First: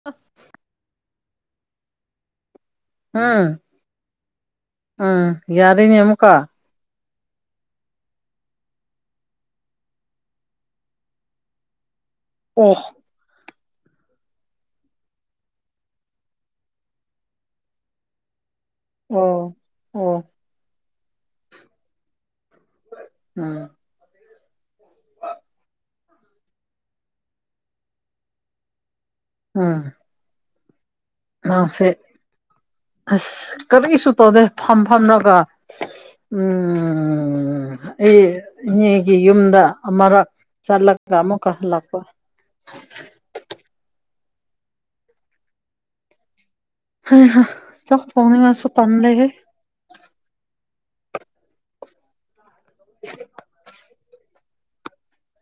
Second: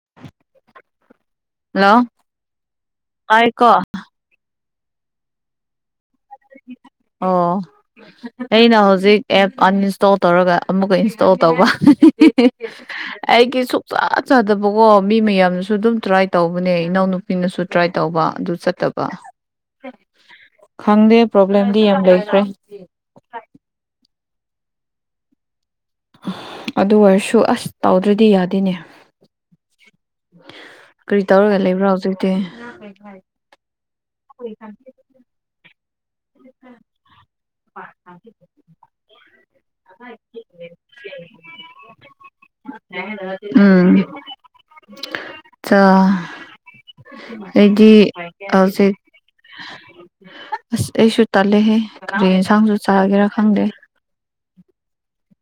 [unintelligible] hello ꯍꯝ ꯇꯥꯏꯀꯣ ꯎꯝ ꯌꯥꯔꯦꯅꯦ ꯑꯃꯨꯛꯀ ꯑꯣ ꯑꯩꯅ ꯍꯧꯖꯤꯛ ꯑꯦꯞ ꯑꯟꯏꯟꯁꯇꯣꯜ ꯇꯧꯔꯒ ꯑꯃꯨꯛꯀ ꯏꯟꯁꯇꯣꯜ ꯇꯧꯕ ꯑꯣ ꯑꯩꯒꯤꯁꯨ ꯆꯥ ꯆꯥꯗꯕꯀꯣ ꯃꯤ ꯃꯌꯥꯝꯅꯁꯨ ꯑꯗꯨꯝ ꯇ꯭ꯔꯥꯏ ꯇꯧꯕꯅꯦ ꯏꯅꯥꯎꯅꯨꯄꯤꯅꯁꯨ ꯇ꯭ꯔꯥꯏ ꯇꯧꯕ ꯑꯗꯨ ꯆꯠꯇꯕ ꯑꯣ ꯑꯣ ꯈꯪꯗꯦ ꯄ꯭ꯔꯣꯕ꯭ꯂꯦꯝꯗꯤ ꯌꯥꯝ ꯂꯩꯈ꯭ꯔꯦ ꯎꯝ [unintelligible] ꯑꯗꯨ ꯑꯣꯏꯔꯁꯨ ꯑꯁ ꯇꯧꯗ꯭ꯔꯗꯤ ꯌꯥꯗꯦꯅꯦ ꯎꯝ ꯀꯥꯔꯤ ꯇꯧꯔꯒ ꯅꯪꯁꯦ ꯂꯩꯕ꯭ꯔꯥ ꯍꯧꯖꯤꯛꯇꯤ ꯑꯁ ꯀꯔꯤꯁꯨ ꯇꯧꯗꯦ ꯐꯝ ꯐꯝꯂꯒ ꯎꯝ ꯎꯝ ꯑꯩ ꯏꯅꯦꯒꯤ ꯌꯨꯝꯗ ꯑꯃꯥꯔꯛ ꯆꯠꯂꯒ ꯑꯃꯨꯛꯀ ꯍꯜꯂꯛꯄ [unintelligible] ꯎꯝ [unintelligible] ꯆꯥ ꯍꯩꯍꯥ [unintelligible] ꯑꯩꯒꯤ ꯆꯥꯛ ꯊꯣꯡꯅꯤꯡꯉꯥꯏꯁꯨ [unintelligible] ꯇꯟꯂꯦꯍꯦ ꯑꯁ ꯑꯩꯁꯨ ꯇꯠꯂꯦꯍꯦ ꯀꯔꯤ ꯌꯦꯟꯁꯥꯡꯁꯨ ꯆꯥꯒꯦꯔꯥ ꯈꯪꯗꯦ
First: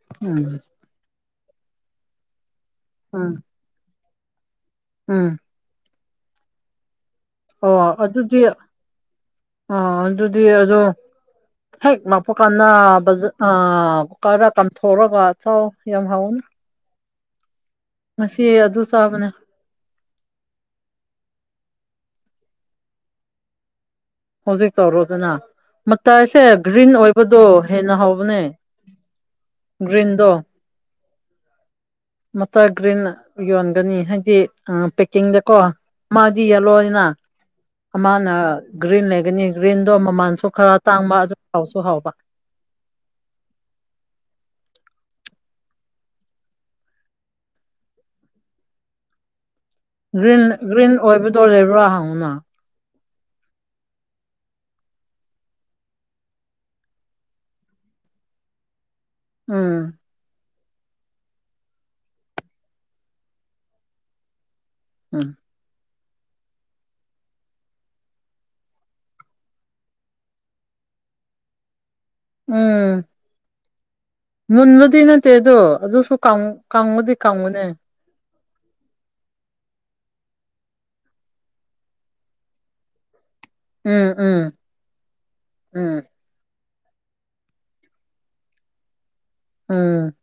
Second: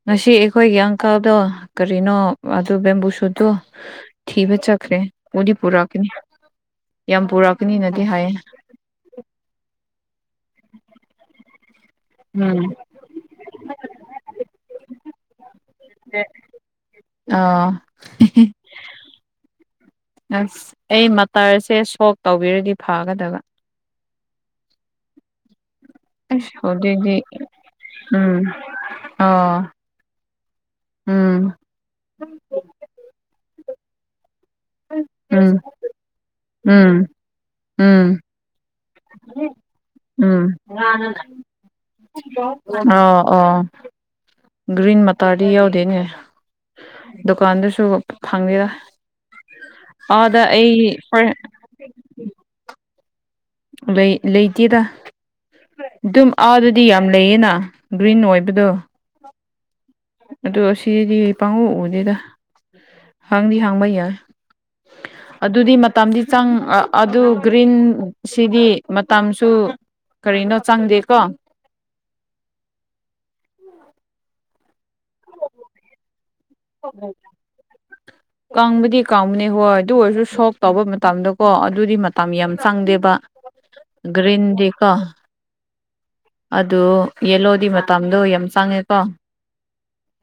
ꯉꯁꯤ ꯎꯝ ꯑꯩꯈꯣꯏꯒꯤ ꯑꯪꯀꯜꯗꯣ ꯀꯔꯤꯅꯣ ꯑꯗꯨ ꯕꯦꯝꯕꯨ ꯎꯝ ꯁꯨꯠꯇꯨ ꯊꯤꯕ ꯆꯠꯈ꯭ꯔꯦ ꯎꯝ ꯄꯨꯗꯤ ꯄꯨꯔꯛꯀꯅꯤ ꯌꯥꯝ ꯄꯨꯔꯛꯀꯅꯤꯅꯗꯤ ꯍꯥꯏꯌꯦ ꯑꯗꯨꯗꯤ ꯑꯣ ꯑꯗꯨꯗꯤ ꯑꯗꯨ ꯍꯦꯛ ꯂꯥꯛꯄꯨ ꯎꯝ ꯀꯥꯟꯅ ꯕꯖꯥ ꯑꯥ ꯀꯥꯏꯔꯥꯀꯥꯟ ꯊꯣꯔꯒ ꯆꯥꯎ ꯌꯥꯝ ꯍꯥꯎꯕꯅꯦ ꯑꯥ ꯉꯁꯤ ꯑꯗꯨ ꯆꯥꯕꯅꯦ ꯑꯁ ꯑꯩ ꯃꯇꯔꯁꯦ ꯁꯣꯛ ꯇꯧꯕꯤꯔꯗꯤ ꯐꯒꯗꯕ ꯍꯧꯖꯤꯛ ꯇꯧꯔꯣꯗꯅ ꯃꯇꯔꯁꯦ ꯑꯁ ꯒ꯭ꯔꯤꯟ ꯍꯧꯖꯤꯛꯇꯤ ꯑꯣꯏꯕꯗꯣ ꯍꯦꯟꯅ ꯍꯧꯕꯅꯦ ꯎꯝ ꯑꯥ ꯒ꯭ꯔꯤꯟꯗꯣ ꯎꯝ ꯃꯥꯇꯔ ꯒ꯭ꯔꯤꯟ ꯌꯣꯟꯒꯅꯤ ꯍꯥꯏꯗꯤ ꯑꯥ ꯎꯝ ꯄꯦꯛꯀꯤꯡꯗꯀꯣ ꯃꯥꯗꯤ ꯎꯝ ꯌꯦꯜꯂꯣꯅꯤꯅ ꯎꯝ ꯑꯃꯥꯅ ꯒ꯭ꯔꯤꯟ ꯂꯩꯒꯅꯤ ꯒ꯭ꯔꯤꯟꯗꯣ ꯃꯃꯜꯁꯨ ꯎꯝ ꯈꯔ ꯇꯥꯡꯕ ꯑꯗꯨ ꯍꯥꯎꯁꯨ ꯍꯥꯎꯕ ꯑꯣ ꯑꯣ ꯒ꯭ꯔꯤꯟ ꯃꯇꯔꯗꯤ ꯌꯨꯗꯦꯅꯦ ꯗꯨꯀꯥꯟꯗꯨꯁꯨ ꯐꯪꯗꯦꯗ ꯑꯥꯗ ꯒ꯭ꯔꯤꯟ ꯑꯩ ꯒ꯭ꯔꯤꯟ ꯍꯣꯏ ꯑꯣꯏꯕꯗꯣ ꯂꯩꯕ꯭ꯔꯥ ꯍꯪꯉꯨꯅ ꯂꯩ ꯂꯩꯇꯦꯗ ꯑꯗꯨꯝ ꯑꯥ ꯗꯨꯗꯤ ꯌꯥꯝ ꯂꯩꯌꯦꯅ ꯒ꯭ꯔꯤꯟ ꯑꯣꯏꯕꯗꯣ ꯎꯝ ꯑꯗꯨ ꯁꯤꯗꯗꯤ ꯄꯪꯎ ꯎꯗꯦꯗ ꯍꯪꯗꯤ ꯍꯪꯕ ꯌꯥꯏ ꯎꯝ ꯑꯗꯨꯗꯤ ꯃꯇꯝꯗꯤ ꯆꯪ ꯑꯥ ꯑꯗꯨ ꯒ꯭ꯔꯤꯟ ꯁꯤꯗꯤ ꯃꯇꯝꯁꯨ ꯀꯔꯤꯅꯣ ꯆꯪꯗꯦꯀꯣ ꯎꯝ ꯃꯨꯟꯕꯗꯤ ꯅꯠꯇꯦꯗꯣ ꯑꯗꯨ ꯑꯗꯨꯁꯨ ꯀꯪꯕꯗꯤ ꯀꯪꯕꯅꯦ ꯀꯪꯕꯨꯗꯤ ꯀꯪꯕꯅꯦ ꯍꯣꯏ ꯑꯗꯨ ꯑꯣꯏꯔꯁꯨ ꯁꯣꯛ ꯇꯧꯕ ꯃꯇꯝꯗ ꯀꯣ ꯑꯗꯨꯗꯤ ꯃꯇꯝ ꯌꯥꯝ ꯆꯪꯗꯦꯕ ꯎꯝ [unintelligible] ꯎꯝ ꯒ꯭ꯔꯤꯟꯗꯤꯀꯣ ꯎꯝ ꯑꯗꯨ ꯌꯦꯂꯣꯗꯤ ꯃꯇꯝꯗꯣ ꯌꯥꯝ ꯆꯪꯉꯦꯀꯣ ꯎꯝ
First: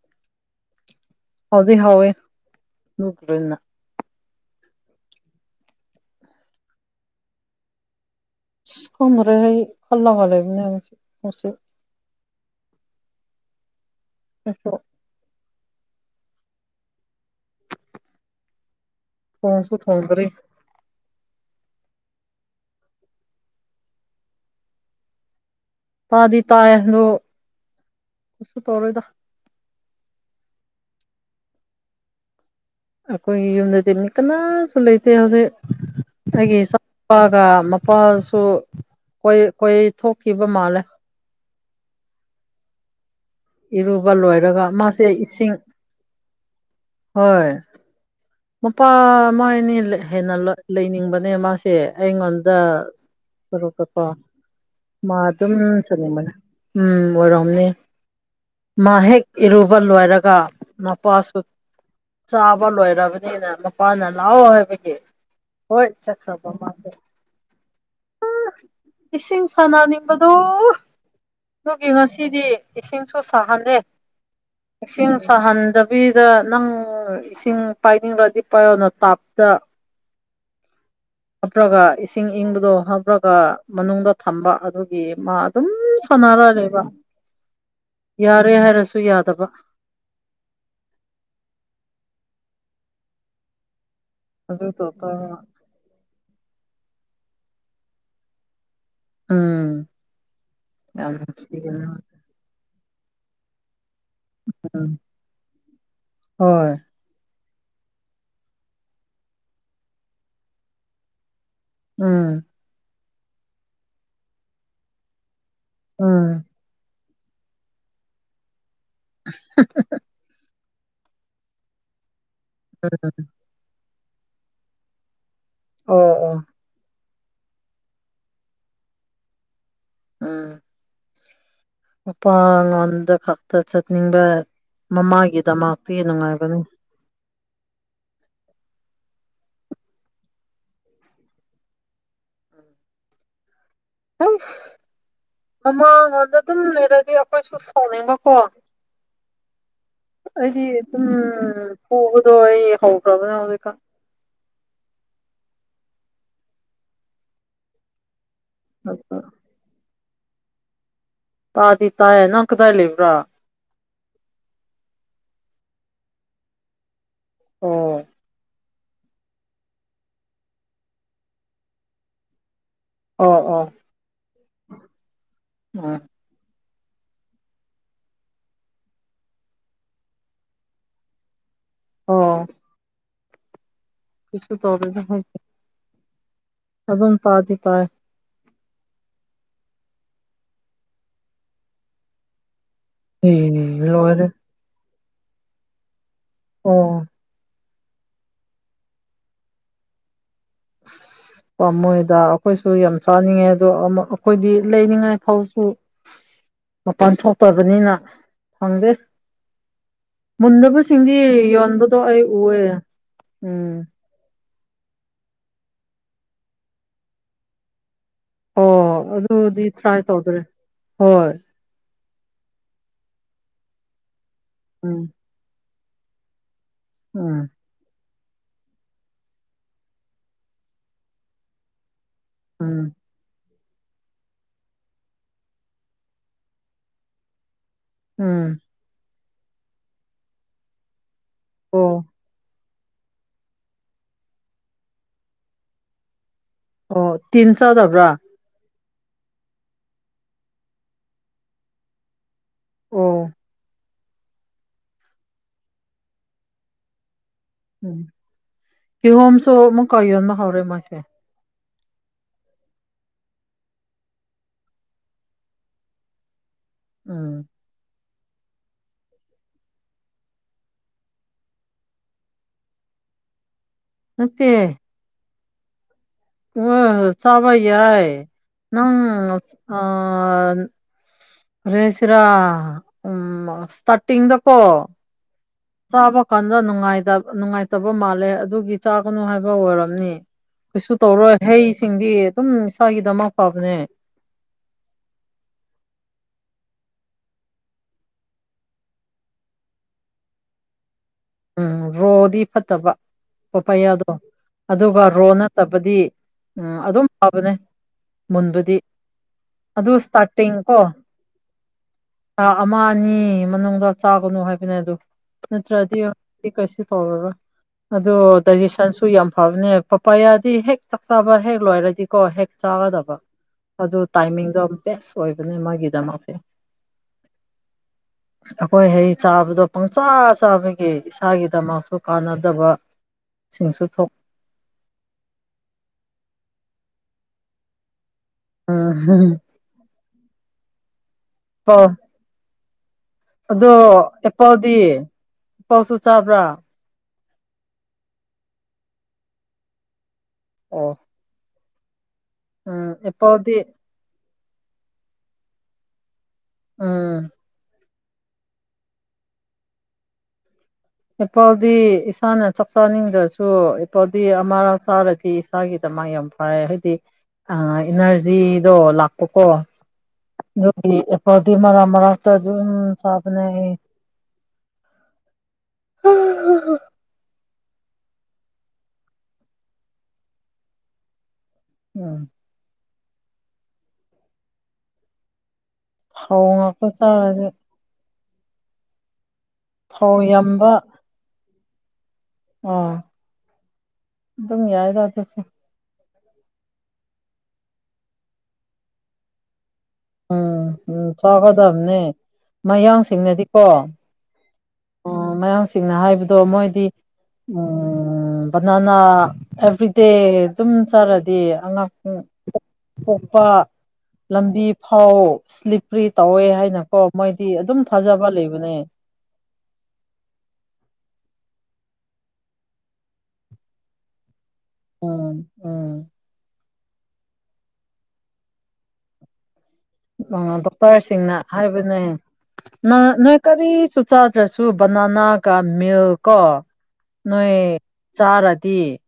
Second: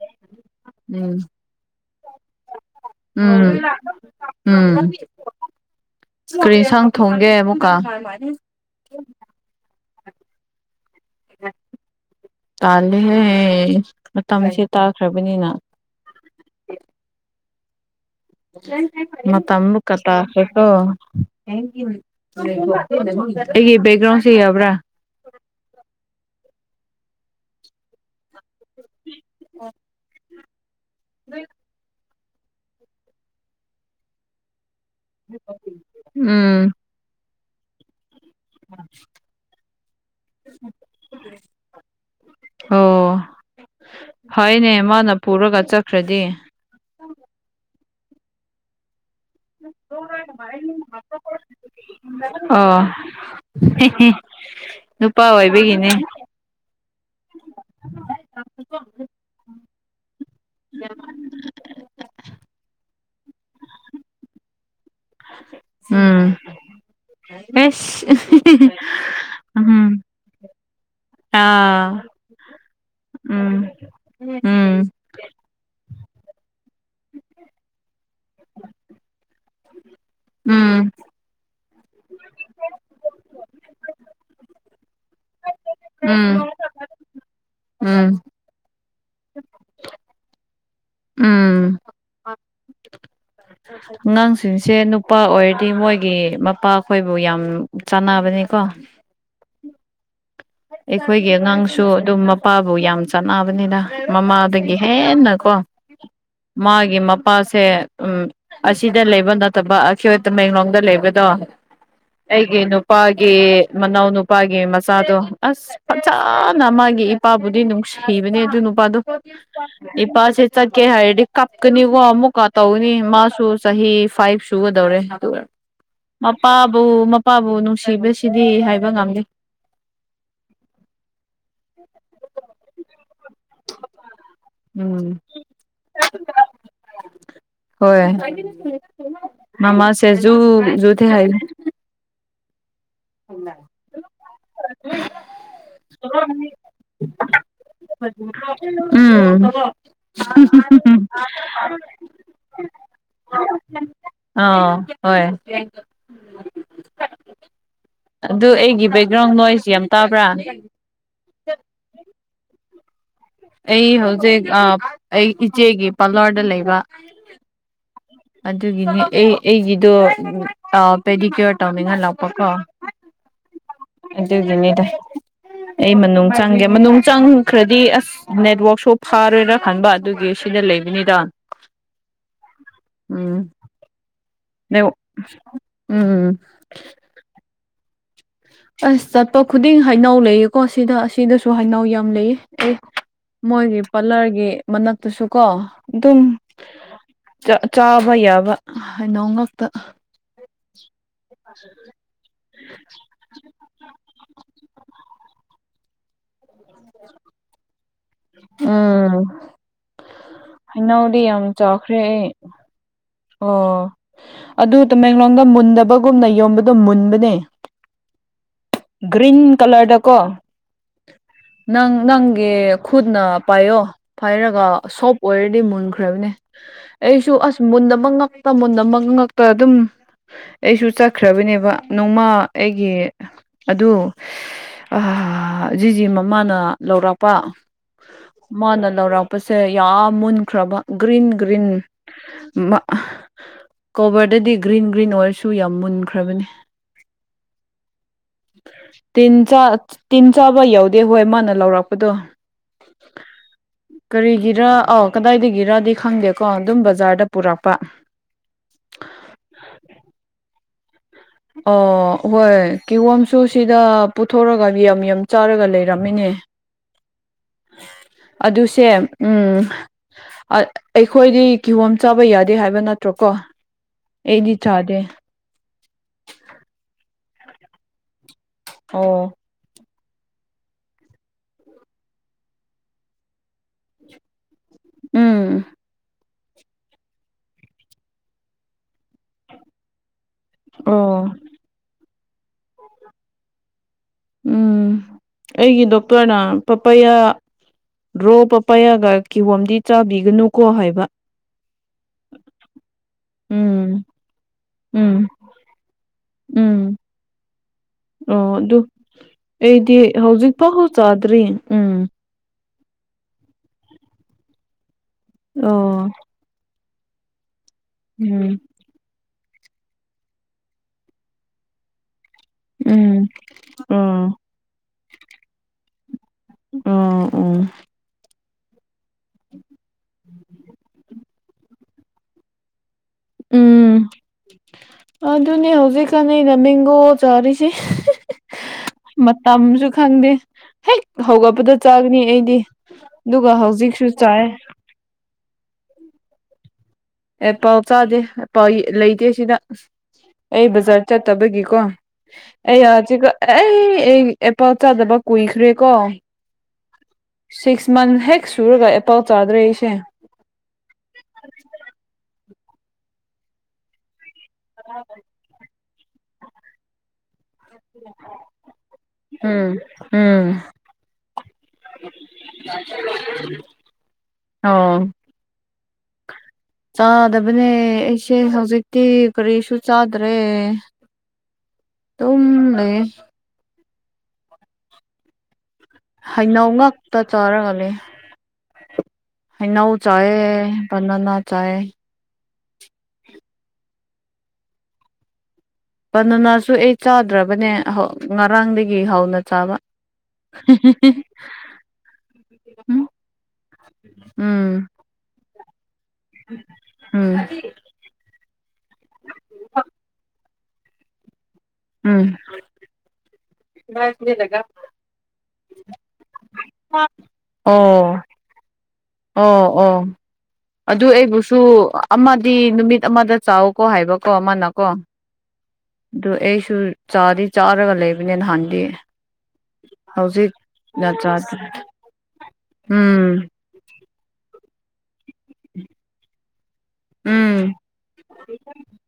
ꯎꯝ ꯍꯥꯎꯗꯤ ꯍꯥꯎꯋꯦ ꯎꯝ ꯒ꯭ꯔꯤꯟꯅ ꯎꯝ [unintelligible] ꯀꯔꯤ ꯏꯟꯁꯥꯡ ꯊꯣꯡꯒꯦ ꯑꯃꯨꯛꯀꯥ ꯏꯁ ꯈꯪꯗꯔꯦ ꯑꯩ ꯈꯜꯂꯒ ꯂꯩꯕꯅꯦ [unintelligible] ꯇꯥꯟꯂꯦꯍꯦ ꯃꯇꯝꯁꯦ ꯑꯩꯁꯨ ꯇꯥꯈ꯭ꯔꯕꯅꯤꯅ [unintelligible] ꯃꯇꯝ ꯊꯣꯡꯁꯨ ꯊꯣꯡꯗ꯭ꯔꯤ ꯀꯇꯥꯁꯦ ꯗꯣ [unintelligible] ꯑꯩꯒꯤ ꯕꯦꯛꯒ꯭ꯔꯥꯎꯟꯁꯦ ꯌꯥꯕ꯭ꯔꯥ ꯇꯥꯗꯤ ꯇꯥꯏ ꯑꯗꯣ ꯀꯩꯁꯨ ꯇꯧꯔꯣꯏꯗ [unintelligible] [unintelligible] ꯑꯈꯣꯏꯒꯤ ꯌꯨꯝꯗꯗꯤ ꯃꯤ ꯀꯅꯥꯁꯨ ꯂꯩꯇꯦ ꯍꯧꯖꯤꯛ ꯑꯩꯒꯤ ꯎꯝ ꯏ- ꯆꯥꯒ ꯃꯄꯥꯁꯨ ꯀꯣꯏ ꯀꯣꯏ ꯊꯣꯛꯈꯤꯕ ꯃꯥꯜꯂꯦ [unintelligible] ꯑꯣ ꯏꯔꯨꯕ ꯂꯣꯏꯔꯒ ꯐꯩꯅꯦ ꯃꯥꯁꯦ ꯃꯥꯅ ꯏꯁꯤꯡ ꯄꯨꯔꯒ ꯆꯠꯈ꯭ꯔꯗꯤ ꯍꯣꯏ ꯃꯄꯥ ꯃꯣꯏ ꯑꯅꯤ ꯂꯦ ꯍꯦꯟꯅ ꯂꯣ ꯂꯩꯅꯤꯡꯕꯅꯦ ꯃꯥꯁꯦ ꯑꯩꯉꯣꯟꯗ ꯑꯣ [unintelligible] ꯃꯥ ꯅꯨꯄꯥ ꯑꯗꯨꯝ ꯑꯣꯏꯕꯒꯤꯅꯦ ꯆꯠꯅꯤꯡꯕꯅꯦ ꯎꯝ ꯑꯣꯏꯔꯣꯝꯅꯤ ꯃꯥ ꯍꯦꯛ ꯏꯔꯨꯕ ꯂꯣꯏꯔꯒ ꯃꯄꯥꯁꯨ ꯆꯥꯕ ꯂꯣꯏꯔꯕꯅꯤꯅ ꯅꯨꯄꯥꯅ ꯂꯥꯛꯑꯣ ꯍꯥꯏꯕꯒꯤ ꯍꯣꯏ ꯎꯝ ꯆꯀ꯭ꯔꯕ ꯃꯥꯁ ꯑꯦꯁ ꯏꯁꯤꯡꯁꯤꯡ ꯎꯝ ꯁꯥꯟꯅꯅꯤꯡꯕꯗꯨ ꯅꯣꯏꯒꯤ ꯑꯥ ꯉꯁꯤꯗꯤ ꯏꯁꯤꯡꯁꯨ ꯎꯝ ꯁꯥꯍꯜꯂꯦ ꯎꯝ ꯏꯁꯤꯡ ꯁꯥꯍꯟꯗꯕꯤꯗ ꯅꯪ ꯏꯁꯤꯡ ꯄꯥꯏꯅꯤꯡꯕ꯭ꯔꯗꯤ ꯄꯥꯏꯌꯣꯅ ꯇꯥꯞꯇ ꯎꯝ ꯍꯥꯞꯄ꯭ꯔꯒ ꯏꯁꯤꯡ ꯏꯪꯕꯗꯣ ꯍꯥꯞꯄꯒ ꯃꯅꯨꯡꯗ ꯊꯝꯕ ꯑꯗꯨ ꯏ ꯃꯥ ꯑꯗꯨꯝ ꯎꯝ ꯁꯥꯟꯅꯔꯛꯅꯦꯦꯕ ꯎꯝ ꯌꯥꯔꯦ ꯍꯥꯏꯔꯁꯨ ꯌꯥꯗꯕ ꯎꯝ ꯑꯉꯥꯡꯁꯤꯡꯁꯦ ꯑꯗꯨꯗꯣ ꯅꯨꯄꯥ ꯑꯣꯏꯔꯗꯤ ꯃꯣꯏꯒꯤ ꯃꯄꯥ ꯑꯩꯈꯣꯏꯕꯨ ꯌꯥꯝ ꯆꯥꯟꯅꯕꯅꯤꯀꯣ ꯎꯝ ꯌꯥꯝ ꯑꯩꯈꯣꯏꯒꯤ ꯑꯉꯥꯡꯁꯨ ꯅꯨꯡꯁꯤꯕꯅꯦ ꯑꯗꯨꯝ ꯃꯄꯥꯕꯨ ꯌꯥꯝ ꯆꯠꯅꯕꯅꯤꯅ ꯃꯃꯥꯗꯒꯤ ꯎꯝ ꯍꯦꯟꯅꯀꯣ ꯍꯣꯏ ꯃꯥꯒꯤ ꯃꯄꯥꯁꯦ ꯎꯝ ꯑꯁꯤꯗ ꯂꯩꯕ ꯅꯠꯇꯕ ꯑꯩ ꯇꯃꯦꯡꯂꯣꯡꯗ ꯂꯩꯕꯗꯣ ꯎꯝ ꯑꯩꯒꯤ ꯅꯨꯄꯥꯒꯤ ꯃꯅꯥꯎ ꯅꯨꯄꯥꯒꯤ ꯃꯆꯥꯗꯣ ꯑꯁ ꯎꯝ ꯅ ꯃꯥꯒꯤ ꯏꯄꯥꯕꯨꯗꯤ ꯅꯨꯡꯁꯤꯕꯅꯦ ꯑꯗꯨ ꯅꯨꯄꯥꯗꯣ ꯏꯄꯥꯁꯦ ꯆꯠꯀꯦ ꯍꯥꯏꯔꯗꯤ ꯀꯞꯀꯅꯤ ꯋꯥꯣ ꯑꯃꯨꯀꯥ ꯇꯧꯅꯤ ꯃꯥꯁꯨꯁ ꯆꯍꯤ ꯐꯥꯏꯚ ꯁꯨꯒꯗꯧꯔꯦ ꯑꯗꯨꯒ ꯑꯣ ꯑꯣ ꯃꯄꯥꯕꯨ ꯏꯄꯥꯕꯨ ꯅꯨꯡꯁꯤꯕꯁꯤꯗꯤ ꯍꯥꯏꯕ ꯉꯝꯗꯦ ꯎꯝ ꯃꯄꯥꯉꯣꯟꯗ ꯈꯛꯇ ꯆꯠꯅꯤꯡꯕ ꯎꯝ ꯃꯃꯥꯒꯤꯗꯃꯛꯇꯤ ꯅꯨꯡꯉꯥꯏꯕꯅꯤ ꯍꯣꯏ ꯃꯥꯃ ꯁꯦꯖꯨ ꯌ ꯊ ꯍꯥꯏꯥꯏ ꯎꯃ [unintelligible] ꯃꯉꯣꯟꯗ ꯑꯗꯨꯝ ꯂꯩꯔꯗꯤ ꯑꯩꯈꯣꯏꯁꯨ ꯁꯥꯎꯅꯤꯡꯕꯀꯣ ꯎꯝ ꯑꯩꯗꯤ ꯑꯗꯨꯝ ꯐꯨꯕꯗꯣ ꯑꯩ ꯍꯧꯈ꯭ꯔꯕꯅ ꯍꯧꯖꯤꯛꯀꯥꯟ ꯑꯥ ꯍꯣꯏ ꯑꯗꯨ ꯑꯩꯒꯤ ꯑꯗꯨ ꯕꯦꯛꯒ꯭ꯔꯥꯎꯟ ꯅꯣꯏꯖꯁꯤ ꯌꯥꯝ ꯇꯥꯕ꯭ꯔꯥ ꯇꯥ ꯇ ꯍꯥꯏ ꯅ ꯀꯗꯥꯏꯂꯤꯦꯕ꯭ꯔꯥ ꯑꯩ ꯍꯧꯖꯤꯛ ꯑꯩ ꯏꯆꯦꯒꯤ ꯄꯥꯔꯂꯔꯗ ꯂꯩꯕ ꯑꯣ ꯑꯗꯨꯒꯤꯅꯤ ꯑꯩ ꯑꯩꯒꯤꯗꯣ ꯄꯦꯗꯤꯀ꯭ꯌꯣꯔ ꯇꯧꯅꯤꯡꯍꯜ ꯂꯥꯛꯄꯀꯣ ꯑꯣ ꯑꯣ ꯑꯗꯨꯒꯤꯅꯤꯗ ꯑꯩ ꯎꯝ ꯃꯅꯨꯡ ꯆꯪꯒꯦ ꯃꯅꯨꯡ ꯆꯪꯈ꯭ꯔꯗꯤ ꯑꯁ ꯅꯦꯠꯋꯛꯁꯨ ꯐꯥꯔꯣꯏꯔꯥ ꯈꯟꯕ ꯑꯗꯨꯒꯤ ꯁꯤꯗ ꯂꯩꯕꯅꯤꯗ ꯑꯣ ꯎꯝ ꯀꯩꯁꯨ ꯎꯝ ꯑꯗꯨ ꯑꯗꯨꯝ ꯄꯥꯗꯤ ꯄꯥꯏ ꯑꯁ ꯆꯠꯄ ꯈꯨꯗꯤꯡ ꯍꯩꯅꯎ ꯂꯩꯌꯦꯀꯣ ꯁꯤꯗ ꯑꯁꯤꯗꯁꯨ ꯍꯅꯥꯎ ꯌꯥꯝ ꯂꯩꯌꯦ ꯑꯦ ꯑꯦ ꯃꯣꯏꯒꯤ ꯂꯣꯏꯔꯦ ꯄꯥꯔꯂꯔꯒꯤ ꯃꯅꯥꯛꯇꯨꯁꯨ ꯀꯣ ꯑꯗꯨꯝ ꯑꯣ ꯆꯥꯕ ꯌꯥꯕ ꯑ ꯅꯣꯡ ꯉꯛꯇ ꯑ ꯄꯥꯝꯃꯣꯏꯗ ꯑꯩꯈꯣꯏꯁꯨ ꯌꯥꯝ ꯆꯥꯅꯤꯡꯉꯦ ꯑꯗꯣ ꯑꯩꯈꯣꯏꯗꯤ ꯂꯩꯅꯤꯡꯉꯥꯏ ꯐꯥꯎꯁꯨ ꯃꯄꯥꯟ ꯊꯣꯛꯇꯕꯅꯤꯅ ꯐꯪꯗꯦ ꯎꯝ ꯃꯨꯟꯗꯕꯁꯤꯡꯗꯤ ꯍꯩꯅꯧꯗꯤ ꯌꯥꯝ ꯌꯣꯟꯕꯗꯣ ꯆꯥꯎꯈ꯭ꯔꯦ ꯑꯩ ꯎꯑꯦ ꯑꯣ ꯎꯝ ꯑꯗꯨ ꯇꯃꯦꯡꯂꯣꯡꯗ ꯃꯨꯟꯗꯕꯒꯨꯝꯅ ꯌꯣꯟꯕꯗꯣ ꯃꯨꯟꯕꯅꯦ ꯑꯣ ꯒ꯭ꯔꯤꯟ ꯑꯗꯨꯗꯤ ꯇ꯭ꯔꯥꯏ ꯀꯂꯔꯗꯀꯣ ꯇꯧꯗ꯭ꯔꯦ ꯍꯣꯏ ꯅꯪ ꯅꯪꯒꯤ ꯈꯨꯠꯅ ꯄꯥꯏꯌꯣ ꯄꯥꯏꯔꯒ ꯎꯝ ꯁꯣꯞ ꯑꯣꯏꯔꯗꯤ ꯃꯨꯟꯈ꯭ꯔꯕꯅꯦ ꯑꯩꯁꯨ ꯎꯝ ꯑꯁ ꯃꯨꯟꯗꯕ ꯑꯃ ꯉꯛꯇ ꯃꯨꯟ ꯑꯃ ꯉꯛꯇ ꯑꯗꯨꯝ ꯑꯩꯁꯨ ꯆꯠꯈ꯭ꯔꯕꯅꯦꯕ ꯅꯣꯡꯃ ꯑꯩꯒꯤ ꯎꯝ ꯑꯗꯨ ꯍꯧꯁꯤ ꯃꯃꯥꯅ ꯂꯧꯔꯛꯥꯛꯄ ꯎꯝ ꯍꯥꯟꯅ ꯂꯧꯔꯛꯄꯁꯦ ꯌꯥꯝ ꯃꯨꯟꯈ꯭ꯔꯕ ꯒ꯭ꯔꯤꯟ ꯒ꯭ꯔꯤꯟ ꯑꯣ ꯀꯣꯕꯔꯗꯗꯤ ꯒ꯭ꯔꯤꯟ ꯒ꯭ꯔꯤꯟ ꯑꯣꯏꯔꯁꯨ ꯌꯥꯝ ꯃꯨꯟꯈ꯭ꯔꯕꯅꯤ ꯑꯣ ꯇꯤꯟ ꯆꯥꯗꯕ꯭ꯔꯥ ꯇꯤꯟ ꯇꯤꯟ ꯆꯥꯕ ꯌꯥꯎꯗꯦ ꯍꯣꯏ ꯃꯥꯅ ꯂꯧꯔꯛꯄꯗꯣ ꯑꯣ ꯀꯔꯤꯒꯤꯔ ꯑꯧ ꯀꯗꯥꯏꯗꯒꯤꯔꯗꯤ ꯈꯪꯗꯦꯀꯣ ꯑꯗꯨꯝ ꯕꯖꯥꯔꯗ ꯄꯨꯔꯛ ꯎꯝ ꯍꯤꯍꯣꯝꯁꯨ ꯑꯃꯨꯛ ꯀꯥꯎ ꯌꯣꯟꯕ ꯍꯧꯔꯦ ꯃꯥꯁꯦ ꯑꯣ ꯍꯣꯏ ꯀꯤꯒꯣꯝꯁꯨ ꯁꯤꯗ ꯄꯨꯊꯣꯔꯒ ꯌꯥꯝ ꯌꯥꯝ ꯆꯥꯔꯒ ꯂꯩꯔꯝꯃꯤꯅꯦ ꯎꯝ ꯑꯗꯨꯁꯦ ꯎꯝ ꯑꯩꯈꯣꯏꯗꯤ ꯀꯤꯍꯣꯝ ꯆꯥꯕ ꯌꯥꯗꯦ ꯍꯥꯏꯕ ꯅꯠꯇ꯭ꯔꯣꯀꯣ ꯅꯠꯇꯦ ꯑꯩꯗꯤ ꯆꯥꯗꯦ ꯑꯣ ꯆꯥꯎꯕ ꯌꯥꯏ ꯑꯣ ꯑ ꯔꯦꯁꯤꯔ ꯎ ꯏꯁꯇꯥꯔꯗ ꯀꯣ ꯎꯝ ꯀꯥꯟꯗ ꯅꯨꯡꯉꯥꯏꯇꯕ ꯃꯥꯜꯂꯦ ꯑꯗꯨꯒꯤ ꯆꯥꯒꯅꯨ ꯍꯥꯏꯕ ꯑꯣꯏꯔꯝꯅꯤ ꯀꯩꯁꯨ ꯑꯣ ꯇꯧꯔꯣꯏ ꯍꯩꯁꯤꯡꯗꯤ ꯑꯗꯨꯝ ꯏꯁꯥꯒꯤꯗꯃꯛ ꯐꯕꯅꯦ ꯎꯝ ꯑꯩꯒꯤ ꯗꯣꯛꯇꯔꯅ ꯄꯄꯌꯥ ꯔꯣꯞ ꯄꯩꯌꯥꯒ ꯀꯤꯍꯣꯝꯗꯤ ꯆꯥꯕꯤꯒꯅꯨꯀꯣ ꯍꯥꯏꯕ ꯎꯝ ꯔꯣꯗꯤ ꯐꯠꯇꯕ ꯎꯝ ꯄꯄꯌꯥꯗꯣ ꯑꯗꯨꯒ ꯎꯝ ꯔꯣ ꯅꯠꯇꯕꯗꯤ ꯎ ꯎꯝ ꯑꯗꯨꯝ ꯐꯕꯅꯦ ꯑꯣ ꯃꯨꯟꯕꯗꯤ ꯑꯗꯨ ꯑꯗꯨ ꯑꯩꯗꯤ ꯍꯧꯖꯤꯛ ꯏꯁꯇꯥꯔꯇꯤꯡ ꯐꯥꯎꯕ ꯆꯥꯗ꯭ꯔꯤ ꯎꯝ ꯊ ꯑꯃ ꯑꯅꯤ ꯃꯅꯨꯡꯗ ꯆꯥꯒꯅꯨ ꯍꯥꯏꯕꯅꯦ ꯑꯗꯨ ꯑꯣ ꯅꯠꯇ꯭ꯔꯗꯤ ꯁꯤ ꯀꯩꯁꯨ ꯇꯧꯔꯔ ꯑꯗꯨ ꯎꯝ ꯗ ꯁꯟꯁꯨ ꯌꯥꯝ ꯐꯕꯅꯦ ꯄꯄ ꯌꯥꯗꯤ ꯍꯦꯛ ꯆꯥꯛꯆꯥꯕ ꯍꯦꯛ ꯂꯣꯏꯔꯗꯤꯀꯣ ꯍꯦꯛ ꯆꯥꯒꯗꯕ ꯎꯝ ꯑꯗꯨ ꯑꯣ ꯇꯥꯏꯃꯤꯡꯗꯣ ꯕꯦꯁ ꯑꯣꯏꯕꯅꯦ ꯃꯒꯤꯗꯃꯁꯦ ꯑꯣ ꯑꯣ ꯑꯩꯈꯣꯏ ꯍꯩ ꯆꯥꯕꯗꯣ ꯄꯪꯆꯥꯥ ꯆꯥꯕꯒꯤ ꯏꯁꯥꯒꯤꯗꯃꯛꯁꯨ ꯀꯥꯟꯅꯗꯕ ꯁꯤꯡꯁꯨ ꯊꯣꯛ ꯑꯗꯨꯅꯤ ꯍꯧꯖꯤꯛꯀꯥꯟꯅꯩꯅ ꯃꯦꯡꯒꯣ ꯆꯔꯤꯁꯤ ꯎꯝ ꯃꯇꯝꯁꯨ ꯈꯪꯗꯦ ꯍꯦꯛ ꯍꯧꯒꯠꯄꯗ ꯑꯣ ꯆꯥꯒꯅꯤ ꯑꯩꯗꯤ ꯑꯗꯨꯒ ꯑꯗꯣ ꯍꯧꯖꯤꯛꯁꯨ ꯆꯥꯏ ꯑꯦꯄꯣꯜꯗꯤ ꯏꯄꯣꯁꯨ ꯆꯥꯕ꯭ꯔꯥ ꯑꯦ ꯄꯥꯎ ꯆꯥꯗꯦ ꯄꯥꯎ ꯂꯩꯇꯦ ꯁꯤꯗ ꯑꯩ ꯑꯣ ꯕꯖꯥꯔ ꯆꯠꯇꯕꯒꯤꯀꯣ ꯎꯝ ꯑꯦꯖꯤ ꯑꯦꯄꯜꯗꯤ ꯑꯦ ꯑꯦꯄꯥ ꯆꯗꯕ ꯀꯨꯏꯈ꯭ꯔꯦ ꯀꯣ ꯎꯝ ꯁꯤꯛꯁ ꯃꯟ ꯍꯦꯛ ꯁꯨꯔꯒ ꯑꯦ ꯄꯥꯎ ꯆꯥꯗ꯭ꯔꯦ ꯑꯩꯁꯦ ꯏꯄꯥꯜꯗꯤ ꯏꯁꯥꯅ ꯆꯥꯛ ꯆꯥꯅꯤꯡꯗ꯭ꯔꯁꯨ ꯏꯄꯥꯜꯗꯤ ꯑꯃꯔꯥ ꯆꯥꯔꯗꯤ ꯏꯁꯥꯒꯤꯗ ꯃꯥ ꯌꯥꯝ ꯐꯩ ꯍꯥꯏꯗꯤ ꯑ ꯏꯅꯔꯖꯤꯗꯣ ꯂꯥꯛꯄꯀꯣ ꯎꯝ ꯎꯝ ꯗꯤ ꯑꯦꯄꯜꯗꯤ ꯃꯔꯥ ꯃꯔꯛꯇ ꯑꯗꯨꯝ ꯆꯥꯕꯅꯦ ꯑꯣ ꯆꯥꯗ ꯕꯅꯦ ꯑꯩꯁꯦ ꯍꯧꯖꯤꯛꯇꯤ ꯀꯔꯤꯁꯨ ꯆꯥꯗ꯭ꯔꯦ ꯎꯝ ꯇꯨꯝ ꯂꯩꯌꯦ ꯊꯥꯎ ꯍꯩꯅꯧ ꯉꯥꯛꯇ ꯆꯥꯔꯗꯤ ꯆꯥꯔꯒꯅꯤ ꯍꯩꯅꯧ ꯊꯥꯎ ꯆꯥꯌꯦ ꯌꯥꯝꯕ ꯕꯅꯥꯅ ꯆꯥꯌꯦ ꯑꯣ ꯑꯗꯨꯝ ꯌꯥꯏꯗ ꯑꯗꯨꯁꯨ ꯐꯅꯅꯁꯨ ꯑꯩ ꯆꯥꯗ꯭ꯔꯕꯅꯦ ꯍꯧꯉꯔꯥꯡꯗꯒꯤ ꯍꯧꯅ ꯆꯥꯕ ꯎꯝ ꯎꯝ ꯆꯥꯒꯗꯕꯅꯦ ꯃꯌꯥꯡꯁꯤꯡꯅꯗꯤꯀꯣ ꯎꯝ ꯑꯣ ꯃꯌꯥꯡꯁꯤꯡꯅ ꯍꯥꯏꯕꯗꯣ ꯃꯣꯏꯗꯤ ꯎꯝ ꯎꯝ ꯑꯣ ꯕꯅꯥꯅꯥ ꯑꯦꯕ꯭ꯔꯤꯗꯦ ꯑꯗꯨꯝ ꯆꯥꯔꯗꯤ ꯑꯉꯥꯡ ꯎꯝ [unintelligible] ꯂꯝꯕꯤ ꯐꯥꯎ ꯁ꯭ꯂꯤꯄ꯭ꯔꯤ ꯇꯧꯋꯦ ꯍꯥꯏꯅꯀꯣ ꯃꯣꯏꯗꯤ ꯑꯗꯨꯝ ꯑꯣ ꯊꯥꯖꯕ ꯂꯩꯕꯅꯦ ꯑꯣ ꯑꯣ ꯑꯗꯨ ꯑꯩꯕꯨꯁꯨ ꯑꯃꯗꯤ ꯅꯨꯃꯤꯠ ꯑꯃꯗ ꯆꯥꯎꯀꯣ ꯍꯥꯏꯕꯀꯣ ꯃꯅ ꯀꯣ ꯎꯝ ꯎꯝ ꯑꯗꯨ ꯑꯩꯁꯨ ꯆꯥꯗꯤ ꯆꯥꯔꯒ ꯂꯩꯕꯅꯦ ꯅꯍꯥꯟꯗꯤ ꯑ‌ ꯍꯧꯖꯤꯛ ꯅ ꯗꯣꯛꯇꯔꯁꯤꯡꯅ ꯆꯥꯗ꯭ꯔꯦ ꯍꯥꯏꯕꯅꯦ ꯅꯣꯏ ꯅꯣꯏ ꯎꯝ ꯀꯔꯤꯁꯨ ꯆꯥꯗ꯭ꯔꯁꯨ ꯕꯅꯅꯥ ꯀ ꯃꯤꯜꯀꯣ ꯅꯣꯏ ꯎꯝ ꯆꯥꯔꯗꯤ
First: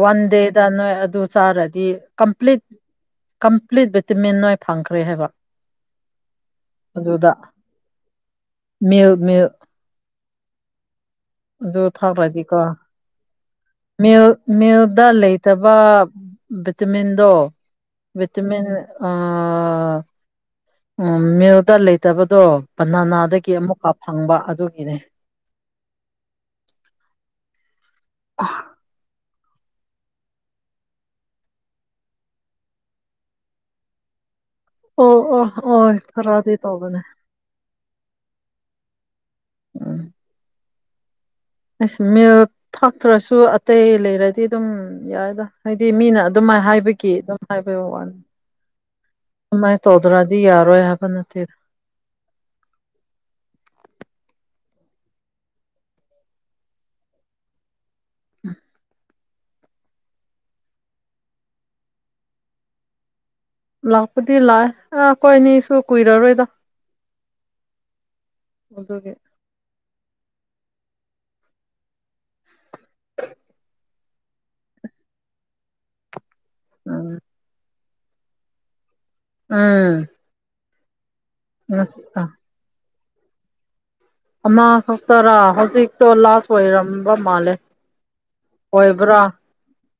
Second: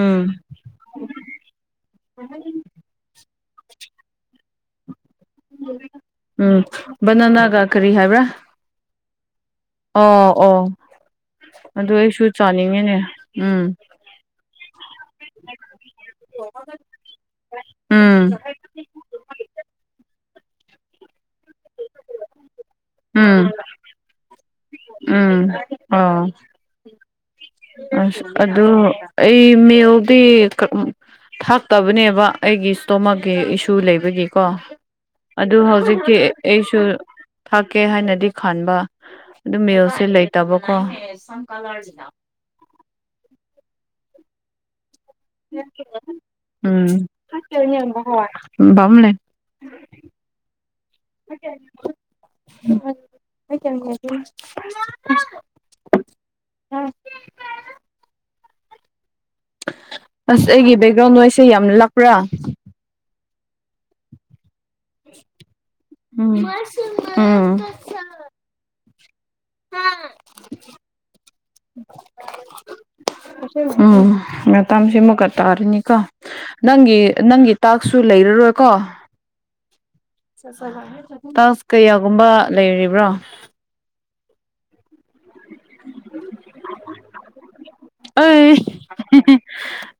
ꯋꯥꯟ ꯗꯦꯗ ꯅꯣꯏ ꯑꯗꯨ ꯆꯔꯗꯤ ꯀꯝꯄ꯭ꯂꯤꯠ ꯀꯝꯄ꯭ꯂꯤꯠ ꯚꯤꯇꯃꯤꯟ ꯅꯣꯏ ꯐꯪꯈ꯭ꯔꯦ ꯍꯥꯏꯕ ꯎꯝ ꯑꯗꯨꯗ ꯕꯅꯅꯥꯒꯥ ꯀꯔꯤ ꯍꯥꯏꯕ꯭ꯔꯥ ꯃꯤꯜ ꯃꯤꯜ ꯑꯣ ꯑꯣ ꯑꯗꯨ ꯑꯩꯁꯨ ꯊꯥꯎ꯭ꯔꯗꯤꯀꯣ ꯆꯥꯅꯤꯡꯉꯤꯅꯦ ꯎꯝ ꯃꯤꯜ ꯃꯤꯜꯗ ꯂꯩꯇꯕ ꯚꯤꯇꯃꯤꯟꯗꯣ ꯎꯝ ꯚꯤꯇꯃꯤꯟ ꯑ ꯑ ꯃꯤꯜꯗ ꯂꯩꯇꯕꯗꯣ ꯎꯝ ꯕꯅꯥꯅꯥꯗꯒꯤ ꯑꯃꯨꯛꯀ ꯐꯪꯕ ꯑꯗꯨꯒꯤꯅꯦ ꯎꯝ ꯑꯣ ꯑꯁ ꯑꯗꯨꯗ ꯑꯩ ꯃꯦꯜꯗꯤ ꯀ ꯊꯥꯛꯇꯕꯅꯦꯕ ꯑꯩꯒꯤ ꯏꯁꯇꯣꯃꯛꯀꯤ ꯏꯁꯨ ꯂꯩꯕꯒꯤ ꯀꯣ ꯑꯣ ꯑꯣ ꯑꯗꯨ ꯍꯣꯏ ꯍꯧꯖꯤꯛꯀꯤ ꯈꯔꯗꯤ ꯑꯩꯁꯨ ꯇꯧꯕꯅꯦ ꯊꯥꯛꯀꯦ ꯍꯥꯏꯅꯗꯤ ꯈꯟꯕ ꯑꯗꯨ ꯃꯦꯜꯛꯁꯦ ꯂꯩꯇꯕꯀꯣ ꯑꯩꯁ ꯃꯤꯜꯛ ꯊꯇ꯭ꯔꯁꯨ ꯑꯇꯩ ꯂꯩꯔꯗꯤ ꯑꯗꯨꯝ ꯌꯥꯏꯗ ꯍꯥꯏꯗꯤ ꯃꯤꯅ ꯑꯗꯨꯃꯥꯏꯅ ꯎꯝ ꯍꯥꯏꯕꯒꯤ ꯑꯗꯨꯝ ꯍꯥꯏꯕꯒꯤ ꯋꯥꯅꯤ [unintelligible] ꯑꯗꯨꯃꯥꯏꯅ ꯇꯧꯗ꯭ꯔꯗꯤ ꯌꯥꯔꯣꯏ ꯍꯥꯏꯕ ꯅꯠꯇꯦ [unintelligible] [unintelligible] ꯎꯝ ꯑꯁ ꯑꯩꯒꯤ ꯕꯦꯛꯒ꯭ꯔꯥꯎꯟ ꯅꯣꯏꯁꯦ ꯌꯥꯝ ꯂꯥꯛꯄ꯭ꯔꯥ ꯂꯥꯛꯄꯨꯗꯤ ꯂꯥꯛꯑꯦ ꯑꯥ ꯀꯣꯏꯅꯤꯁꯨ ꯎꯝ ꯀꯨꯏꯔꯔꯣꯏꯗ ꯎꯝ [unintelligible] ꯍꯥ ꯎꯝ ꯃꯇꯝ ꯁꯤꯃꯀ ꯇꯥꯔꯅꯤ ꯀꯣ ꯅꯪꯒꯤ ꯎꯝ ꯅꯪꯒꯤ ꯇꯥꯛꯁꯨ ꯂꯩꯔꯔꯣꯏꯀꯣ ꯎꯝ ꯇꯖ ꯉꯁꯤ ꯑꯥ ꯀꯌꯥꯒꯨꯝꯕ ꯂꯩꯔꯤꯕ꯭ꯔꯣ ꯑꯃ ꯈꯛꯇꯔꯥ ꯍꯧꯖꯤꯛꯇꯣ ꯂꯥꯁ ꯑꯣꯏꯔꯝꯕ ꯃꯥꯜꯂꯦ ꯑꯦ ꯑꯣꯏꯕ꯭ꯔꯥ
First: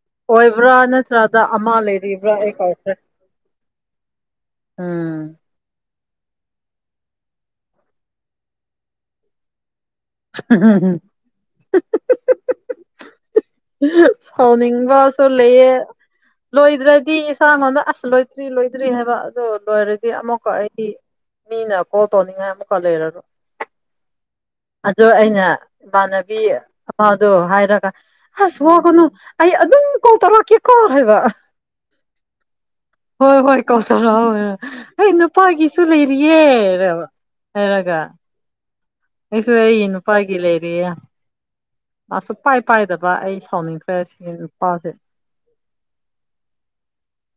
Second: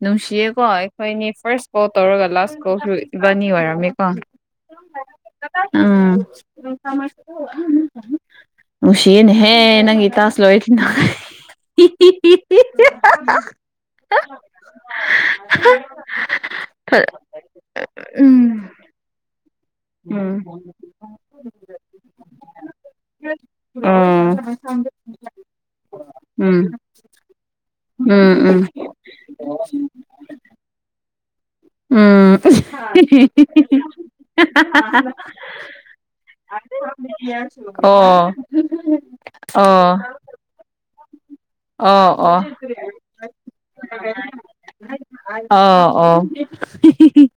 ꯅꯨꯡꯁꯤꯌꯦꯀꯣ ꯑꯣꯏꯕ꯭ꯔꯥ ꯑꯩꯈꯣꯏꯅꯤ ꯅꯠꯇ꯭ꯔꯒ ꯐꯥꯔꯁ꯭ꯠ ꯑꯃ ꯀꯣꯜ ꯇꯧꯔꯒ ꯂꯩꯔꯤꯕ꯭ꯔꯥ ꯑꯩ ꯂꯥꯁ ꯀꯣꯜꯁꯨ ꯀꯥꯎꯈ꯭ꯔꯦ ꯏꯕꯥꯅꯤ ꯑꯣꯏꯔꯝꯃꯤꯀꯣ ꯎꯝ ꯎꯝ ꯅꯨꯡꯁꯤꯌꯦꯅꯦꯍꯦ ꯅꯪꯒꯤ ꯇꯥꯛꯁ ꯂꯣꯏꯗꯤꯅꯤꯡꯉꯥꯏ ꯍꯤꯍꯤꯍꯤ ꯁꯥꯎꯅꯤꯡꯕꯁꯨ ꯂꯩꯌꯦ ꯂꯣꯏꯗ꯭ꯔꯗꯤ ꯏꯁꯥꯉꯣꯟꯗ ꯑꯁ ꯂꯣꯏꯗ꯭ꯔꯤ ꯎꯝ ꯂꯣꯏꯗ꯭ꯔꯤ ꯍꯥꯏꯕ ꯑꯗꯨ ꯂꯣꯏꯔꯗꯤ ꯎꯝ ꯑꯃꯨꯛꯀ ꯑꯩꯗꯤ ꯃꯤꯅ ꯀꯣꯜ ꯇꯧꯅꯤꯡꯉꯥꯏ ꯑꯃꯨꯛꯀ ꯂꯩꯔꯔꯣꯏ ꯎꯝ ꯑꯗꯣ ꯑꯩꯅ ꯏꯃꯥꯟꯅꯕꯤ ꯎꯝ ꯑꯃꯗꯣ ꯍꯥꯏꯔꯒ ꯑꯁ ꯎꯝ ꯋꯥꯒꯅꯨ ꯑꯩ ꯑꯗꯨꯝ ꯀꯣꯜ ꯇꯧꯔꯛꯀꯦꯀꯣ ꯍꯥꯏꯕ ꯎꯝ ꯍꯣꯏ ꯍꯣꯏ ꯀꯣꯜ ꯇꯧꯔꯛꯑꯣ ꯑꯩ ꯅꯨꯄꯥꯒꯤꯁꯨ ꯂꯩꯔꯤꯌꯦ [unintelligible] ꯍꯥꯏꯔꯒ ꯑꯣ ꯑꯩꯁꯨ ꯑꯩꯒꯤ ꯑꯣ ꯅꯨꯄꯥꯒꯤ ꯂꯩꯔꯤꯌꯥ ꯑꯣ ꯃꯥ ꯑꯣ ꯁꯨꯡꯄꯥꯏ ꯄꯥꯏꯗꯕ ꯑꯩ ꯁꯥꯎꯅꯤꯡꯈ꯭ꯔꯦ ꯁꯤꯅꯤ ꯅꯨꯄꯥꯁꯦ ꯑꯣꯑꯣ [unintelligible]